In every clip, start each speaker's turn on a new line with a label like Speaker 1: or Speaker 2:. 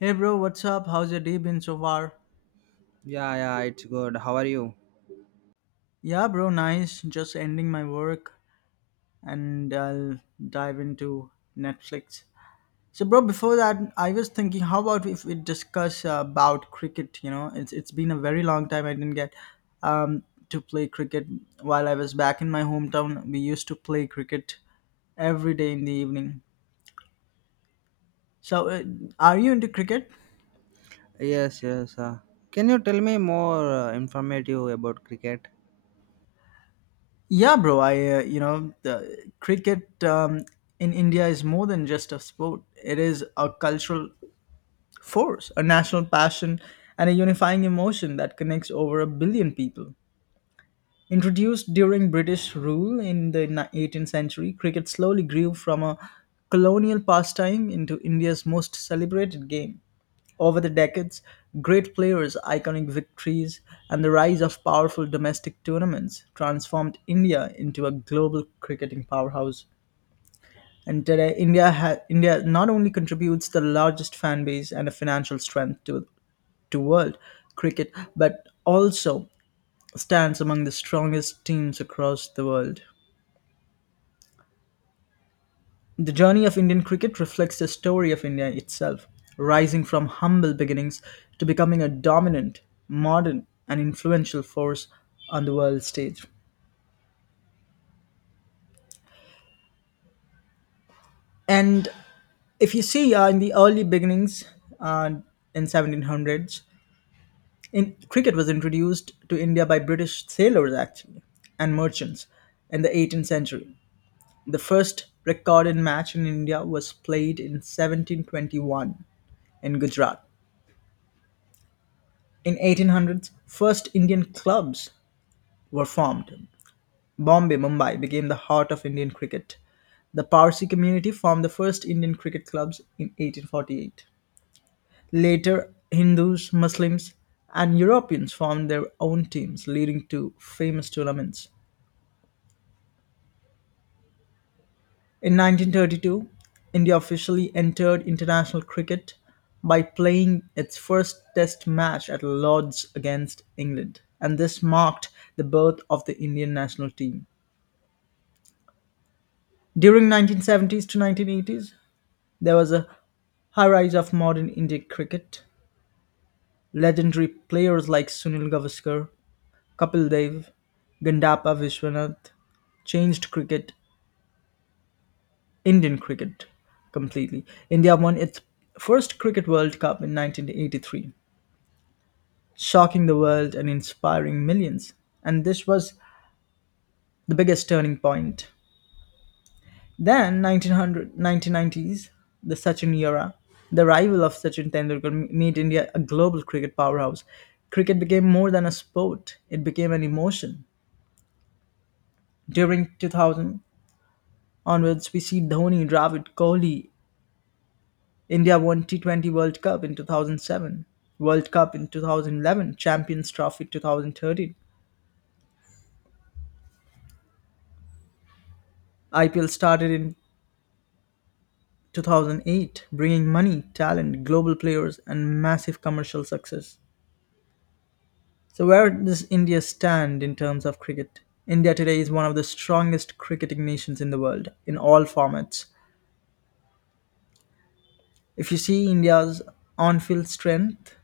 Speaker 1: Hey bro, what's up? How's your day been so far?
Speaker 2: Yeah, it's good. How are you?
Speaker 1: Yeah, bro, nice. Just ending my work and I'll dive into Netflix. So, bro, before that, I was thinking, how about if we discuss about cricket? You know, it's been a very long time I didn't get um, to play cricket. While I was back in my hometown, we used to play cricket every day in the evening. So, are you into cricket?
Speaker 2: Yes, yes. Can you tell me more informative about cricket?
Speaker 1: Yeah, bro. I You know the cricket in India is more than just a sport. It is a cultural force, a national passion, and a unifying emotion that connects over a billion people. Introduced during British rule in the 18th century, cricket slowly grew from a colonial pastime into India's most celebrated game. Over the decades, great players, iconic victories, and the rise of powerful domestic tournaments transformed India into a global cricketing powerhouse. And today, India not only contributes the largest fan base and a financial strength to world cricket, but also stands among the strongest teams across the world. The journey of Indian cricket reflects the story of India itself, rising from humble beginnings to becoming a dominant, modern, and influential force on the world stage. And if you see in the early beginnings uh, in 1700s, in, cricket was introduced to India by British sailors actually and merchants in the 18th century. The first recorded match in India was played in 1721 in Gujarat. In 1800s, first Indian clubs were formed. Bombay, Mumbai became the heart of Indian cricket. The Parsi community formed the first Indian cricket clubs in 1848. Later, Hindus, Muslims, and Europeans formed their own teams, leading to famous tournaments. In 1932, India officially entered international cricket by playing its first test match at Lord's against England, and this marked the birth of the Indian national team. During 1970s to 1980s, there was a high rise of modern Indian cricket. Legendary players like Sunil Gavaskar, Kapil Dev, Gandapa Vishwanath changed cricket Indian cricket completely. India won its first Cricket World Cup in 1983, shocking the world and inspiring millions. And this was the biggest turning point. Then, 1900, 1990s, the Sachin era, the arrival of Sachin Tendulkar made India a global cricket powerhouse. Cricket became more than a sport, it became an emotion. During 2000 onwards, we see Dhoni, Dravid, Kohli, India won T20 World Cup in 2007, World Cup in 2011, Champions Trophy 2013. IPL started in 2008, bringing money, talent, global players, and massive commercial success. So, where does India stand in terms of cricket? India today is one of the strongest cricketing nations in the world in all formats. If you see India's on field strength,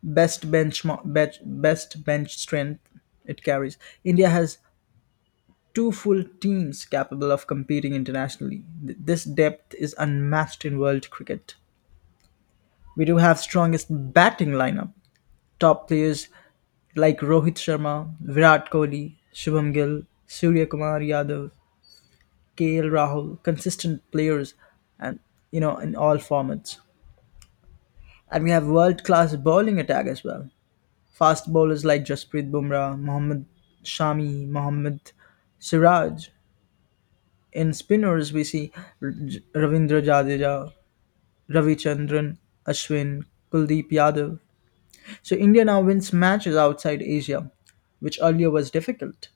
Speaker 1: best bench, best bench strength it carries, India has two full teams capable of competing internationally. This depth is unmatched in world cricket. We do have strongest batting lineup. Top players like Rohit Sharma, Virat Kohli, Shubham Gill, Surya Kumar Yadav, KL Rahul, consistent players and you know in all formats. And we have world class bowling attack as well. Fast bowlers like Jasprit Bumrah, Mohammad Shami, Mohammad Siraj, in spinners, we see Ravindra Jadeja, Ravichandran, Ashwin, Kuldeep Yadav. So India now wins matches outside Asia, which earlier was difficult.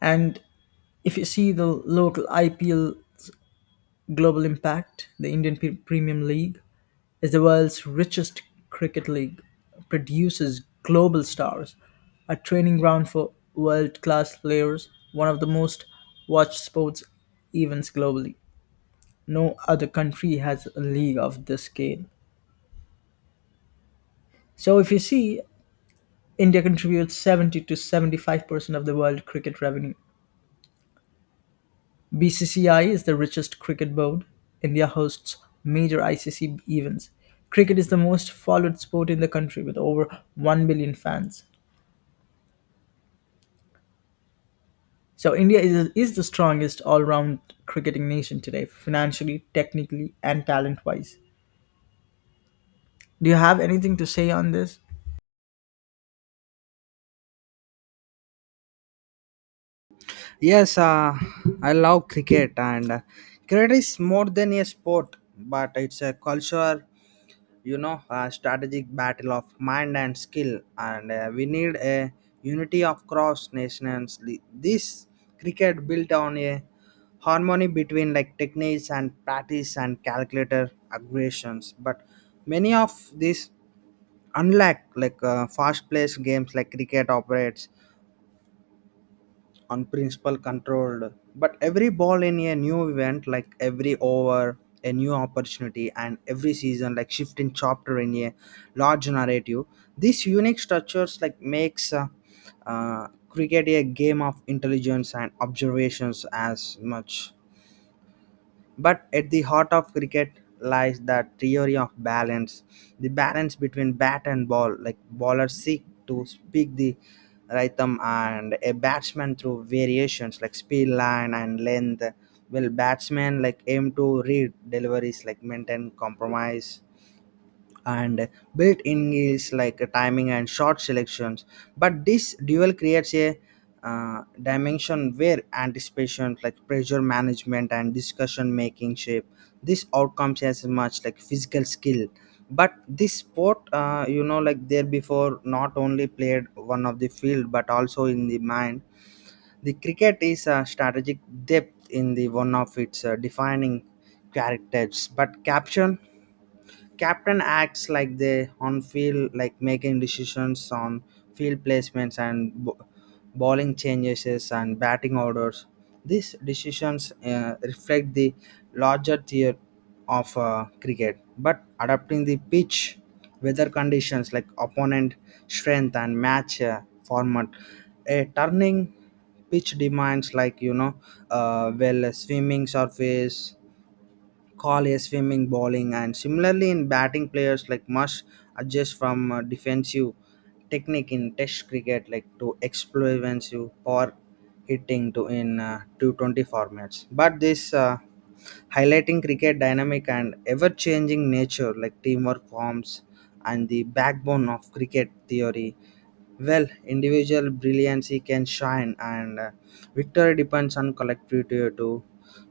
Speaker 1: And if you see the local IPL global impact, the Premium League is the world's richest cricket league, produces global stars, a training ground for world class players, one of the most watched sports events globally. No other country has a league of this scale. So if you see, India contributes 70 to 75% of the world cricket revenue. BCCI is the richest cricket board. India hosts major ICC events. Cricket is the most followed sport in the country with over 1 billion fans. So is the strongest all-round cricketing nation today, financially, technically, and talent-wise. Do you have anything to say on this?
Speaker 2: Yes, I love cricket, and cricket is more than a sport, but it's a culture, you know, a strategic battle of mind and skill, and we need a unity of cross nations. This cricket built on a harmony between like techniques and practice and calculator aggressions, but many of these unlike like fast-paced games like cricket operates on principle controlled but every ball in a new event like every over a new opportunity and every season like shifting chapter in a large narrative these unique structures like makes cricket a game of intelligence and observations as much but at the heart of cricket lies the theory of balance, the balance between bat and ball. Like bowlers seek to speak the rhythm, and a batsman through variations like speed, line, and length. Will batsmen like aim to read deliveries, like maintain compromise and built-in is like a timing and short selections but this dual creates a dimension where anticipation like pressure management and discussion making shape this outcomes as much like physical skill but this sport you know like there before not only played one of the field but also in the mind the cricket is a strategic depth in the one of its defining characters but caption captain acts like they on field like making decisions on field placements and bowling changes and batting orders these decisions reflect the larger tier of cricket but adapting the pitch weather conditions like opponent strength and match format a turning pitch demands like you know well a swimming surface Collier swimming, bowling, and similarly in batting, players like must adjust from defensive technique in Test cricket like to explosive power hitting to in 220 formats. But this highlighting cricket dynamic and ever-changing nature like teamwork forms and the backbone of cricket theory. Well, individual brilliancy can shine and victory depends on collectivity too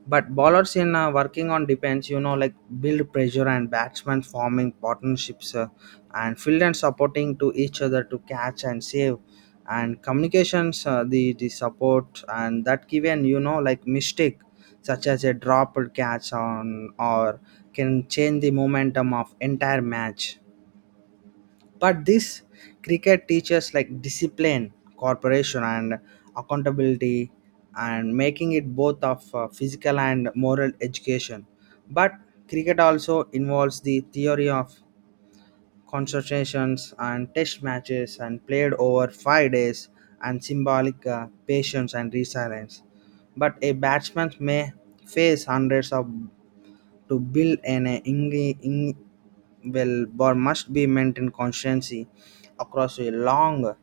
Speaker 2: but bowlers in working on defense, you know, like build pressure and batsmen forming partnerships and field and supporting to each other to catch and save and communications the- support and that given you know like mistake such as a dropped catch on or can change the momentum of entire match but this cricket teaches like discipline cooperation and accountability and making it both of physical and moral education but cricket also involves the theory of concentrations and test matches and played over 5 days and symbolic patience and resilience but a batsman may face hundreds of to build an ing- well bar must be maintained constantly across a long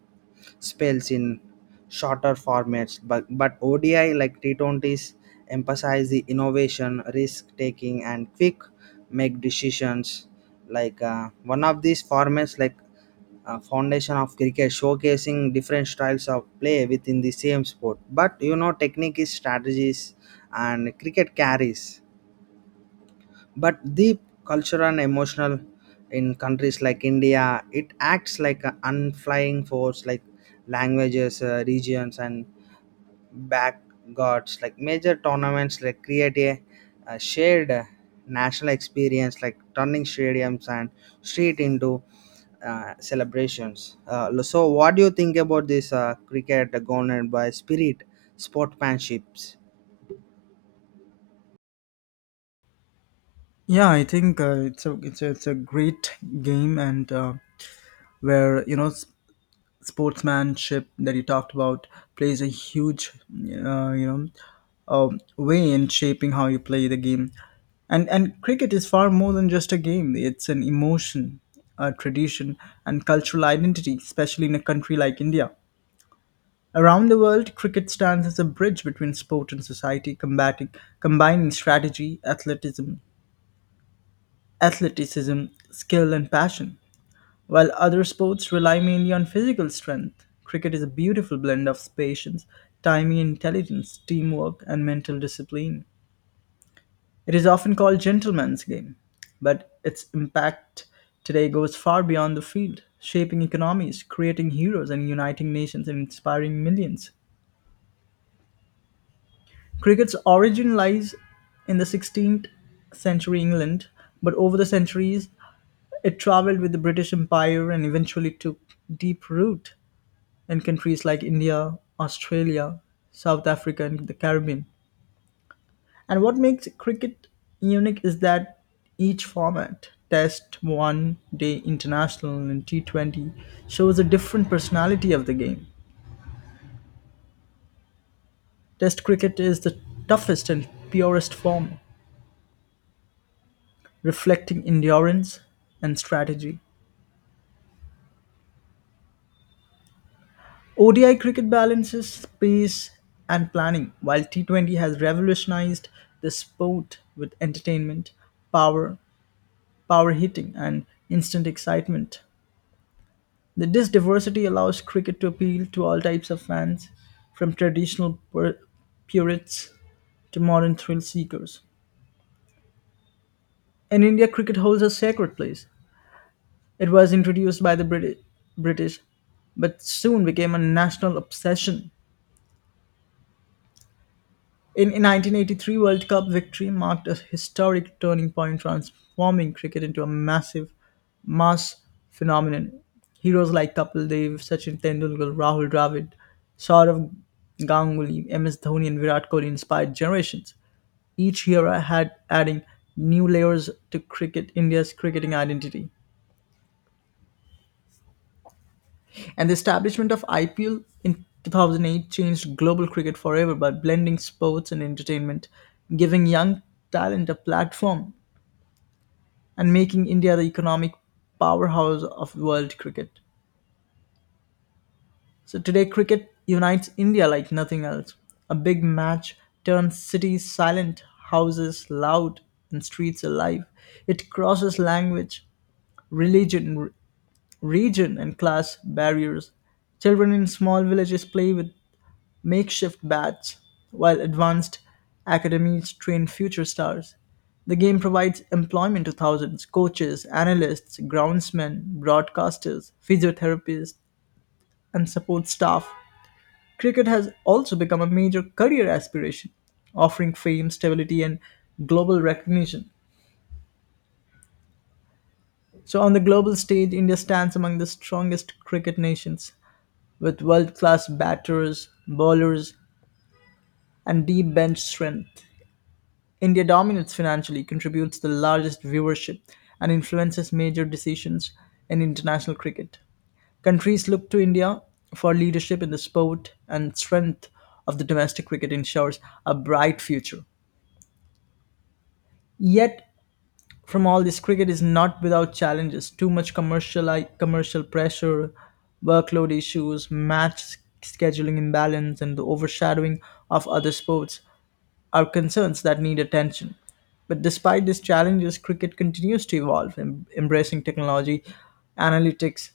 Speaker 2: spells in shorter formats. But ODI like T20s emphasize the innovation, risk taking, and quick make decisions. Like one of these formats, like foundation of cricket, showcasing different styles of play within the same sport. But you know, technique is strategies, and cricket carries but the cultural and emotional in countries like india it acts like an unflying force like languages regions and back gods like major tournaments like create a shared national experience like turning stadiums and street into celebrations so what do you think about this cricket governed by spirit sportsmanships?
Speaker 1: Yeah, I think it's it's a great game, and where you know sportsmanship that you talked about plays a huge way in shaping how you play the game. And cricket is far more than just a game. It's an emotion, a tradition, and cultural identity, especially in a country like India. Around the world, cricket stands as a bridge between sport and society, combating combining strategy, athleticism, skill, and passion. While other sports rely mainly on physical strength, cricket is a beautiful blend of patience, timing, intelligence, teamwork, and mental discipline. It is often called gentleman's game, but its impact today goes far beyond the field, shaping economies, creating heroes, and uniting nations and inspiring millions. Cricket's origin lies in the 16th century England, but over the centuries, it traveled with the British Empire and eventually took deep root in countries like India, Australia, South Africa, and the Caribbean. And what makes cricket unique is that each format, Test, One Day International, and T20, shows a different personality of the game. Test cricket is the toughest and purest form, reflecting endurance and strategy. ODI cricket balances pace and planning, while T20 has revolutionized the sport with entertainment, power, power hitting, and instant excitement. This diversity allows cricket to appeal to all types of fans, from traditional purists to modern thrill seekers. In India, cricket holds a sacred place. It was introduced by the British, but soon became a national obsession. In 1983 World Cup victory marked a historic turning point, transforming cricket into a mass phenomenon. Heroes like Kapil Dev, Sachin Tendulkar, Rahul Dravid, Saurav Ganguly, MS Dhoni, and Virat Kohli inspired generations. Each era had adding new layers to cricket India's cricketing identity. And the establishment of IPL in 2008 changed global cricket forever by blending sports and entertainment, giving young talent a platform, and making India the economic powerhouse of world cricket. So today, cricket unites India like nothing else. A big match turns cities silent, houses loud, and streets alive. It crosses language, religion, region, and class barriers. Children in small villages play with makeshift bats, while advanced academies train future stars. The game provides employment to thousands coaches, analysts, groundsmen, broadcasters, physiotherapists, and support staff. Cricket has also become a major career aspiration, offering fame, stability, and global recognition. So, on the global stage, India stands among the strongest cricket nations with world class batters, bowlers, and deep bench strength. India dominates financially, contributes the largest viewership, and influences major decisions in international cricket. Countries look to India for leadership in the sport and strength of the domestic cricket ensures a bright future. Yet from all this, cricket is not without challenges. Too much commercial like, Commercial pressure, workload issues, match scheduling imbalance, and the overshadowing of other sports are concerns that need attention. But despite these challenges, cricket continues to evolve, embracing technology, analytics,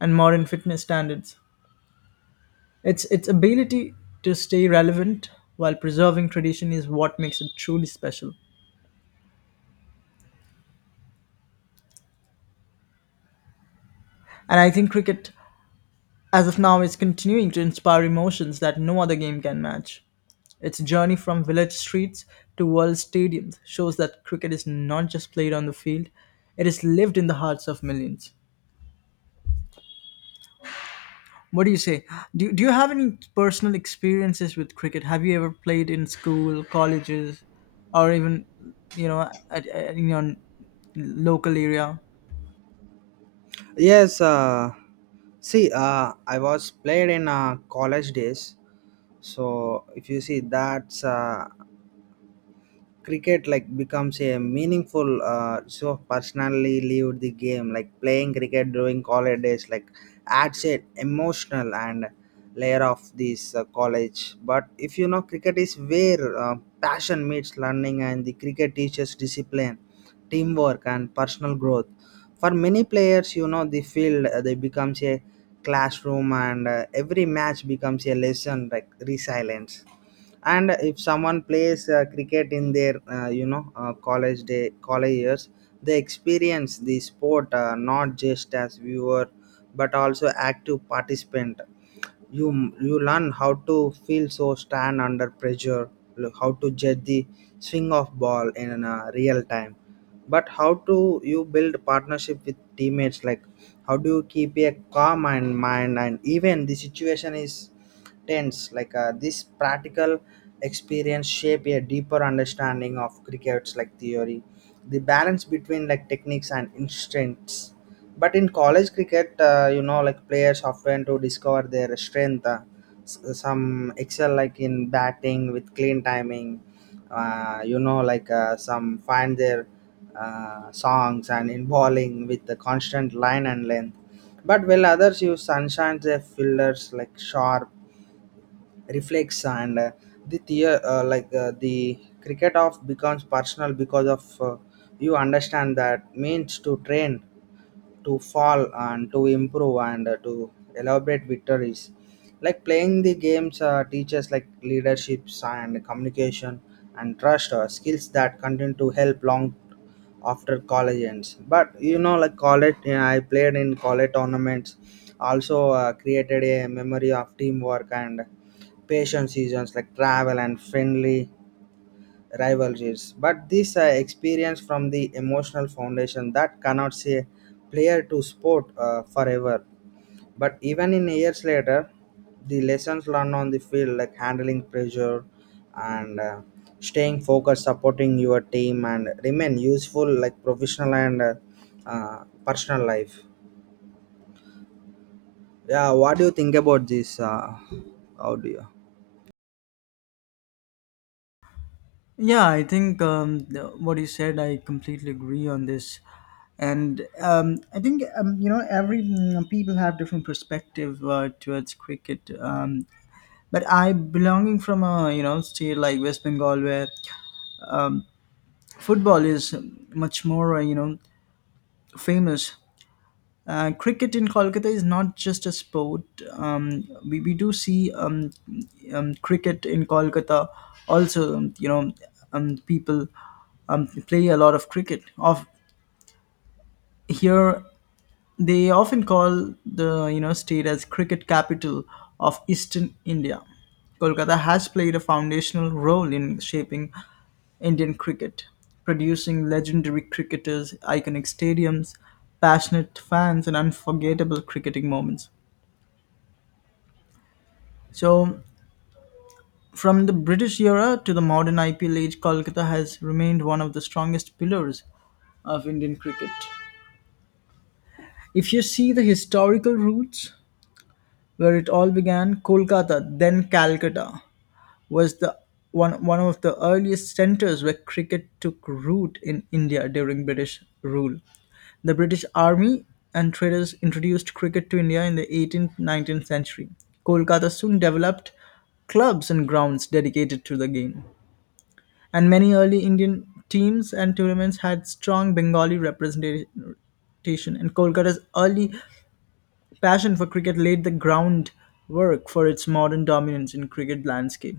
Speaker 1: and modern fitness standards. Its ability to stay relevant while preserving tradition is what makes it truly special. And I think cricket, as of now, it's continuing to inspire emotions that no other game can match. Its journey from village streets to world stadiums shows that cricket is not just played on the field, it is lived in the hearts of millions. What do you say? Do you have any personal experiences with cricket? Have you ever played in school, colleges, or even you know in your local area?
Speaker 2: Yes, see, I was played in college days. So if you see that's cricket like becomes a meaningful so personally lived the game like playing cricket during holidays like adds an emotional and layer of this college but if you know cricket is where passion meets learning and the cricket teaches discipline teamwork and personal growth for many players you know the field they becomes a classroom and every match becomes a lesson like resilience and if someone plays cricket in their you know college years they experience the sport not just as viewer but also active participant you learn how to feel so stand under pressure how to judge the swing of ball in a real time but how do you build partnership with teammates like how do you keep a calm and mind and even the situation is tense like this practical experience shape a deeper understanding of cricket's like theory the balance between like techniques and instincts but in college cricket you know like players often to discover their strength some excel like in batting with clean timing you know like some find their songs and involving with the constant line and length. But while others use sunshine, their fillers like sharp reflex and like the cricket of becomes personal because of you understand that means to train to fall and to improve and to elaborate victories like playing the games teaches like leaderships and communication and trust are skills that continue to help long after college ends but you know like college you know, I played in college tournaments also created a memory of teamwork and patient seasons like travel and friendly rivalries. But these are experience from the emotional foundation that cannot say player to sport forever. But even in years later, the lessons learned on the field like handling pressure and staying focused, supporting your team, and remain useful like professional and personal life. Yeah, what do you think about this? How do you?
Speaker 1: Yeah, I think what you said, I completely agree on this, and I think you know every people have different perspective towards cricket. But I belonging from a you know state like West Bengal where football is much more famous. Cricket in Kolkata is not just a sport. We do see cricket in Kolkata also, people play a lot of cricket. Of here they often call the you know state as cricket capital of Eastern India. Kolkata has played a foundational role in shaping Indian cricket, producing legendary cricketers, iconic stadiums, passionate fans, and unforgettable cricketing moments. So, from the British era to the modern IPL age, Kolkata has remained one of the strongest pillars of Indian cricket. If you see the historical roots, where it all began, Kolkata, then Calcutta, was one of the earliest centres where cricket took root in India during British rule. The British army and traders introduced cricket to India in the 18th 19th century. Kolkata soon developed clubs and grounds dedicated to the game, and many early Indian teams and tournaments had strong Bengali representation. And Kolkata's early passion for cricket laid the groundwork for its modern dominance in cricket landscape.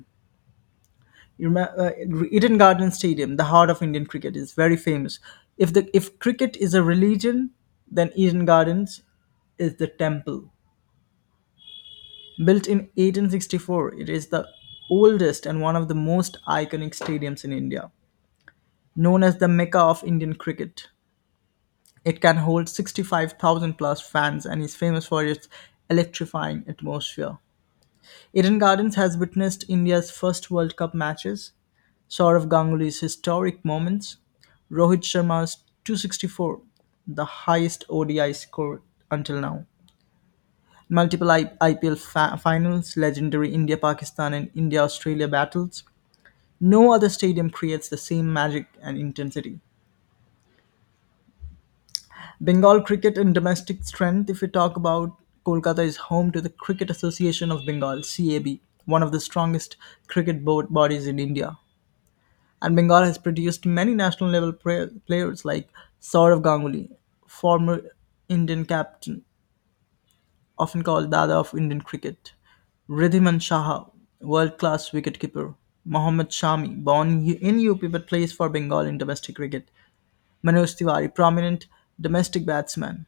Speaker 1: Eden Garden Stadium, the heart of Indian cricket, is very famous. If cricket is a religion, then Eden Gardens is the temple. Built in 1864, it is the oldest and one of the most iconic stadiums in India. Known as the Mecca of Indian cricket, it can hold 65,000 plus fans and is famous for its electrifying atmosphere. Eden Gardens has witnessed India's first World Cup matches, Sourav Ganguly's historic moments, Rohit Sharma's 264, the highest ODI score until now. Multiple IPL finals, legendary India Pakistan and India Australia battles. No other stadium creates the same magic and intensity. Bengal cricket and domestic strength, if we talk about Kolkata, is home to the Cricket Association of Bengal, CAB, one of the strongest cricket board bodies in India. And Bengal has produced many national level players like Saurav Ganguly, former Indian captain, often called Dada of Indian cricket, Ridhiman Shah, world class wicketkeeper, Mohammad Shami, born in UP but plays for Bengal in domestic cricket, Manoj Tiwari, prominent domestic batsman.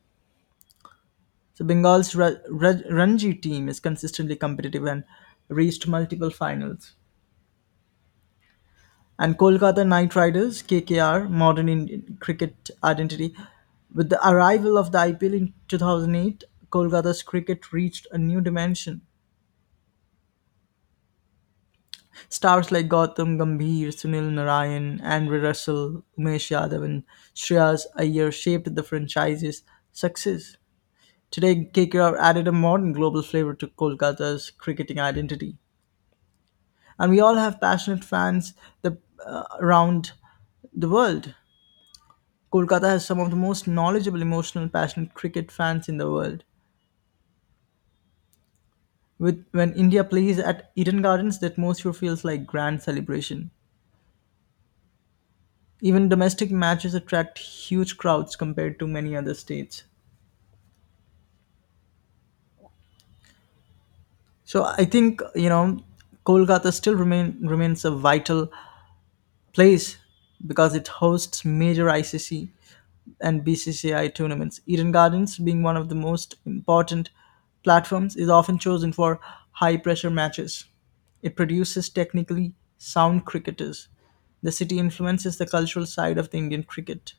Speaker 1: So Bengal's Ranji team is consistently competitive and reached multiple finals. And Kolkata Knight Riders (KKR), modern Indian cricket identity. With the arrival of the IPL in 2008, Kolkata's cricket reached a new dimension. Stars like Gautam Gambhir, Sunil Narayan, Andre Russell, Umesh Yadav, and Shreyas Iyer shaped the franchise's success. Today, KKR added a modern global flavor to Kolkata's cricketing identity. And we all have passionate fans the, around the world. Kolkata has some of the most knowledgeable, emotional, passionate cricket fans in the world. With when India plays at Eden Gardens, the atmosphere feels like grand celebration. Even domestic matches attract huge crowds compared to many other states. So I think you know Kolkata still remains a vital place because it hosts major ICC and BCCI tournaments. Eden Gardens, being one of the most important platforms, is often chosen for high pressure matches. It produces technically sound cricketers. The city influences the cultural side of the Indian cricket.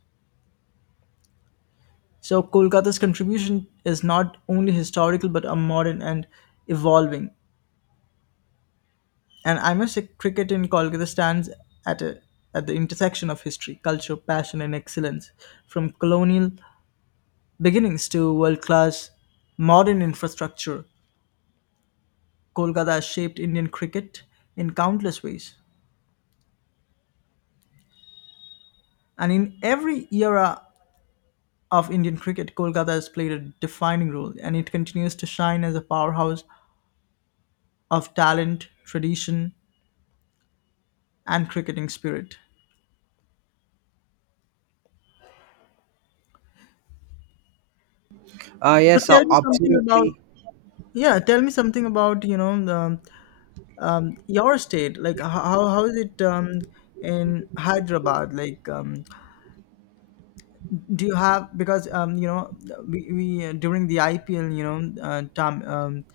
Speaker 1: So, Kolkata's contribution is not only historical but a modern and evolving. And I must say, cricket in Kolkata stands at, a, at the intersection of history, culture, passion, and excellence. From colonial beginnings to world class modern infrastructure, Kolkata has shaped Indian cricket in countless ways. And in every era of Indian cricket, Kolkata has played a defining role, and it continues to shine as a powerhouse of talent, tradition, and cricketing spirit. So
Speaker 2: Yes,
Speaker 1: tell me something about
Speaker 2: absolutely.
Speaker 1: yeah, tell me something about you know the your state like how is it in hyderabad like do you have because you know we during the ipl you know tom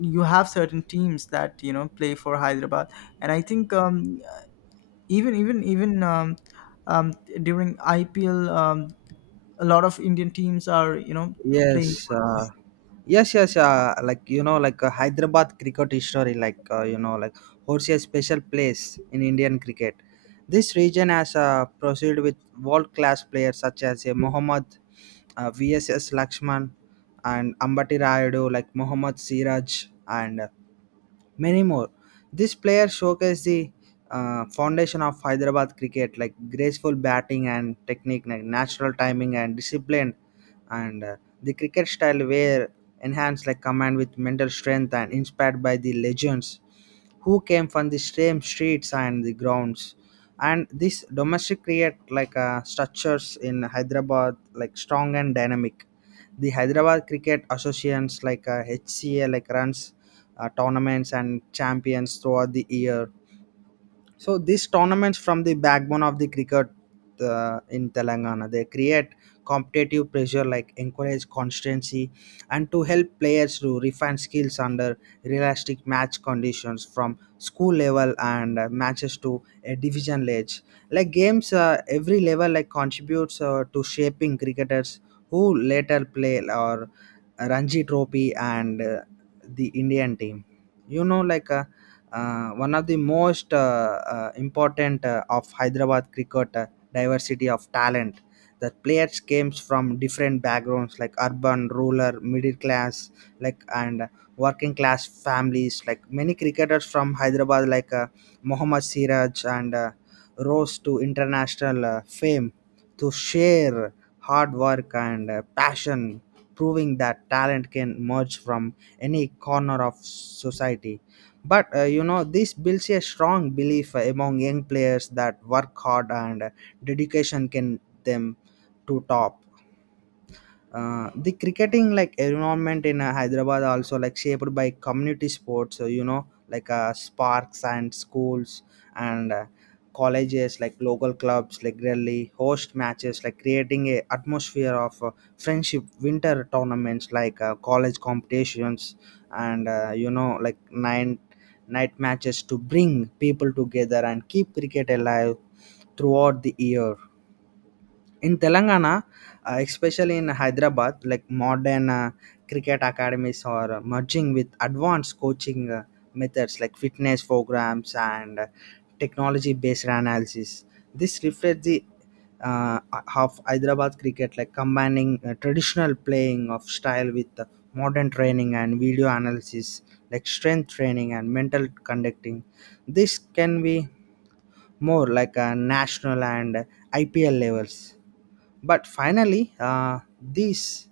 Speaker 1: you have certain teams that you know play for hyderabad and I think even even even um, during ipl a lot of indian teams are you know playing.
Speaker 2: Yes, yes, yes. Like you know, like Hyderabad cricket history, like you know, like holds a special place in Indian cricket. This region has proceeded with world-class players such as Mohammad VSS Lakshman and Ambati Rayudu, like Mohammad Siraj and many more. This player showcased the foundation of Hyderabad cricket, like graceful batting and technique, like natural timing and discipline and the cricket style were enhanced like command with mental strength and inspired by the legends who came from the same streets and the grounds and this domestic create like structures in hyderabad like strong and dynamic the hyderabad cricket associations like HCA like runs tournaments and champions throughout the year so these tournaments from the backbone of the cricket in Telangana. They create competitive pressure, like encourage constancy, and to help players to refine skills under realistic match conditions from school level and matches to a division ledge. Like games, every level like contributes to shaping cricketers who later play or Ranji Trophy and the Indian team. You know, like. One of the most important of Hyderabad cricket diversity of talent. The players came from different backgrounds like urban, rural, middle class, like and working class families. Like many cricketers from Hyderabad, like Mohammad Siraj and rose to international fame to share hard work and passion, proving that talent can emerge from any corner of society but you know this builds a strong belief among young players that work hard and dedication can them to top the cricketing like environment in hyderabad also like shaped by community sports so you know like sparks and schools and colleges like local clubs like really host matches like creating a atmosphere of friendship winter tournaments like college competitions and you know like nine night matches to bring people together and keep cricket alive throughout the year in telangana especially in hyderabad like modern cricket academies are merging with advanced coaching methods like fitness programs and technology based analysis this reflects the uh, of hyderabad cricket like combining traditional playing of style with modern training and video analysis like strength training and mental conducting this can be more like a national and IPL levels but finally this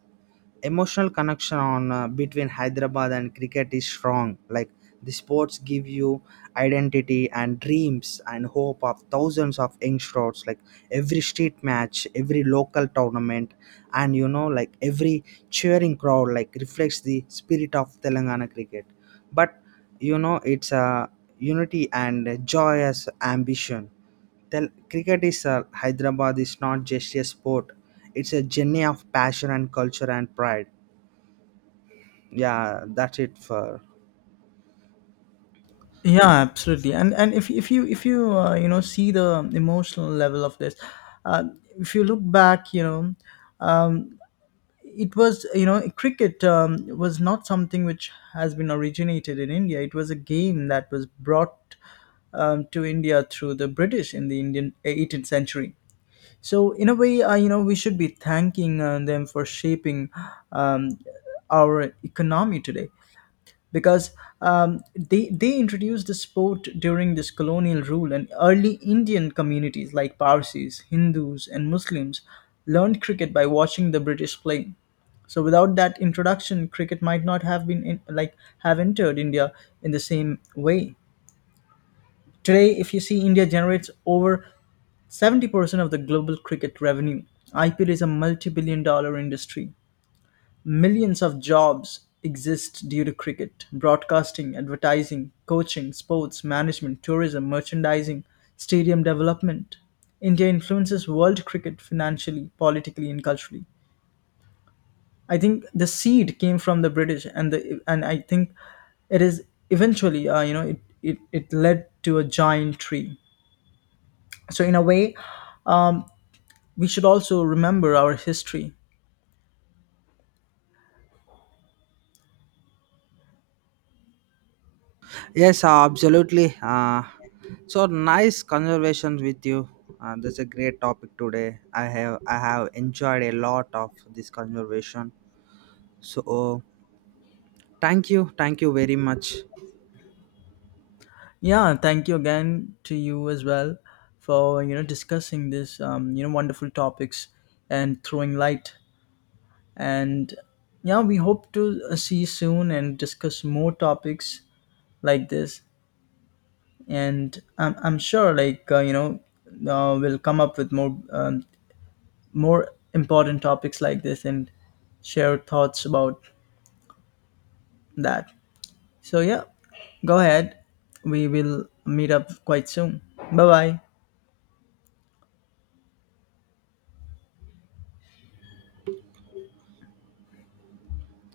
Speaker 2: emotional connection on between hyderabad and cricket is strong like the sports give you identity and dreams and hope of thousands of youngsters like every street match every local tournament and you know like every cheering crowd like reflects the spirit of telangana cricket but you know it's a unity and joyous ambition then cricket is Hyderabad is not just a sport; it's a journey of passion and culture and pride. Yeah, that's it for.
Speaker 1: Yeah, absolutely. And if you if you you know see the emotional level of this, uh, if you look back you know um, it was you know cricket was not something which has been originated in india, it was a game that was brought to india through the british in the indian 18th century. So in a way you know we should be thanking them for shaping um, our economy today, because they introduced the sport during this colonial rule and early Indian communities like Parsis, Hindus, and Muslims learned cricket by watching the British play. So without that introduction, cricket might not have been in, like have entered India in the same way. Today, if you see, India generates over 70% of the global cricket revenue. IPL is a multi billion dollar industry. Millions of jobs exist due to cricket broadcasting, advertising, coaching, sports, management, tourism, merchandising, stadium development. India influences world cricket financially, politically, and culturally. I think the seed came from the British, and the and I think it is eventually, you know, it led to a giant tree. So in a way, we should also remember our history.
Speaker 2: Yes, absolutely. So nice conversation with you. That's a great topic today. I have enjoyed a lot of this conversation. So thank you very much.
Speaker 1: Yeah, thank you again to you as well for you know discussing this you know wonderful topics and throwing light. And yeah, we hope to see you soon and discuss more topics like this. And I'm sure like you know we'll come up with more important topics like this and share thoughts about that. So yeah, go ahead. We will meet up quite soon. Bye bye.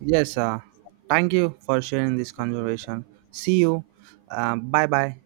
Speaker 2: Yes, thank you for sharing this conversation. See you. Bye bye.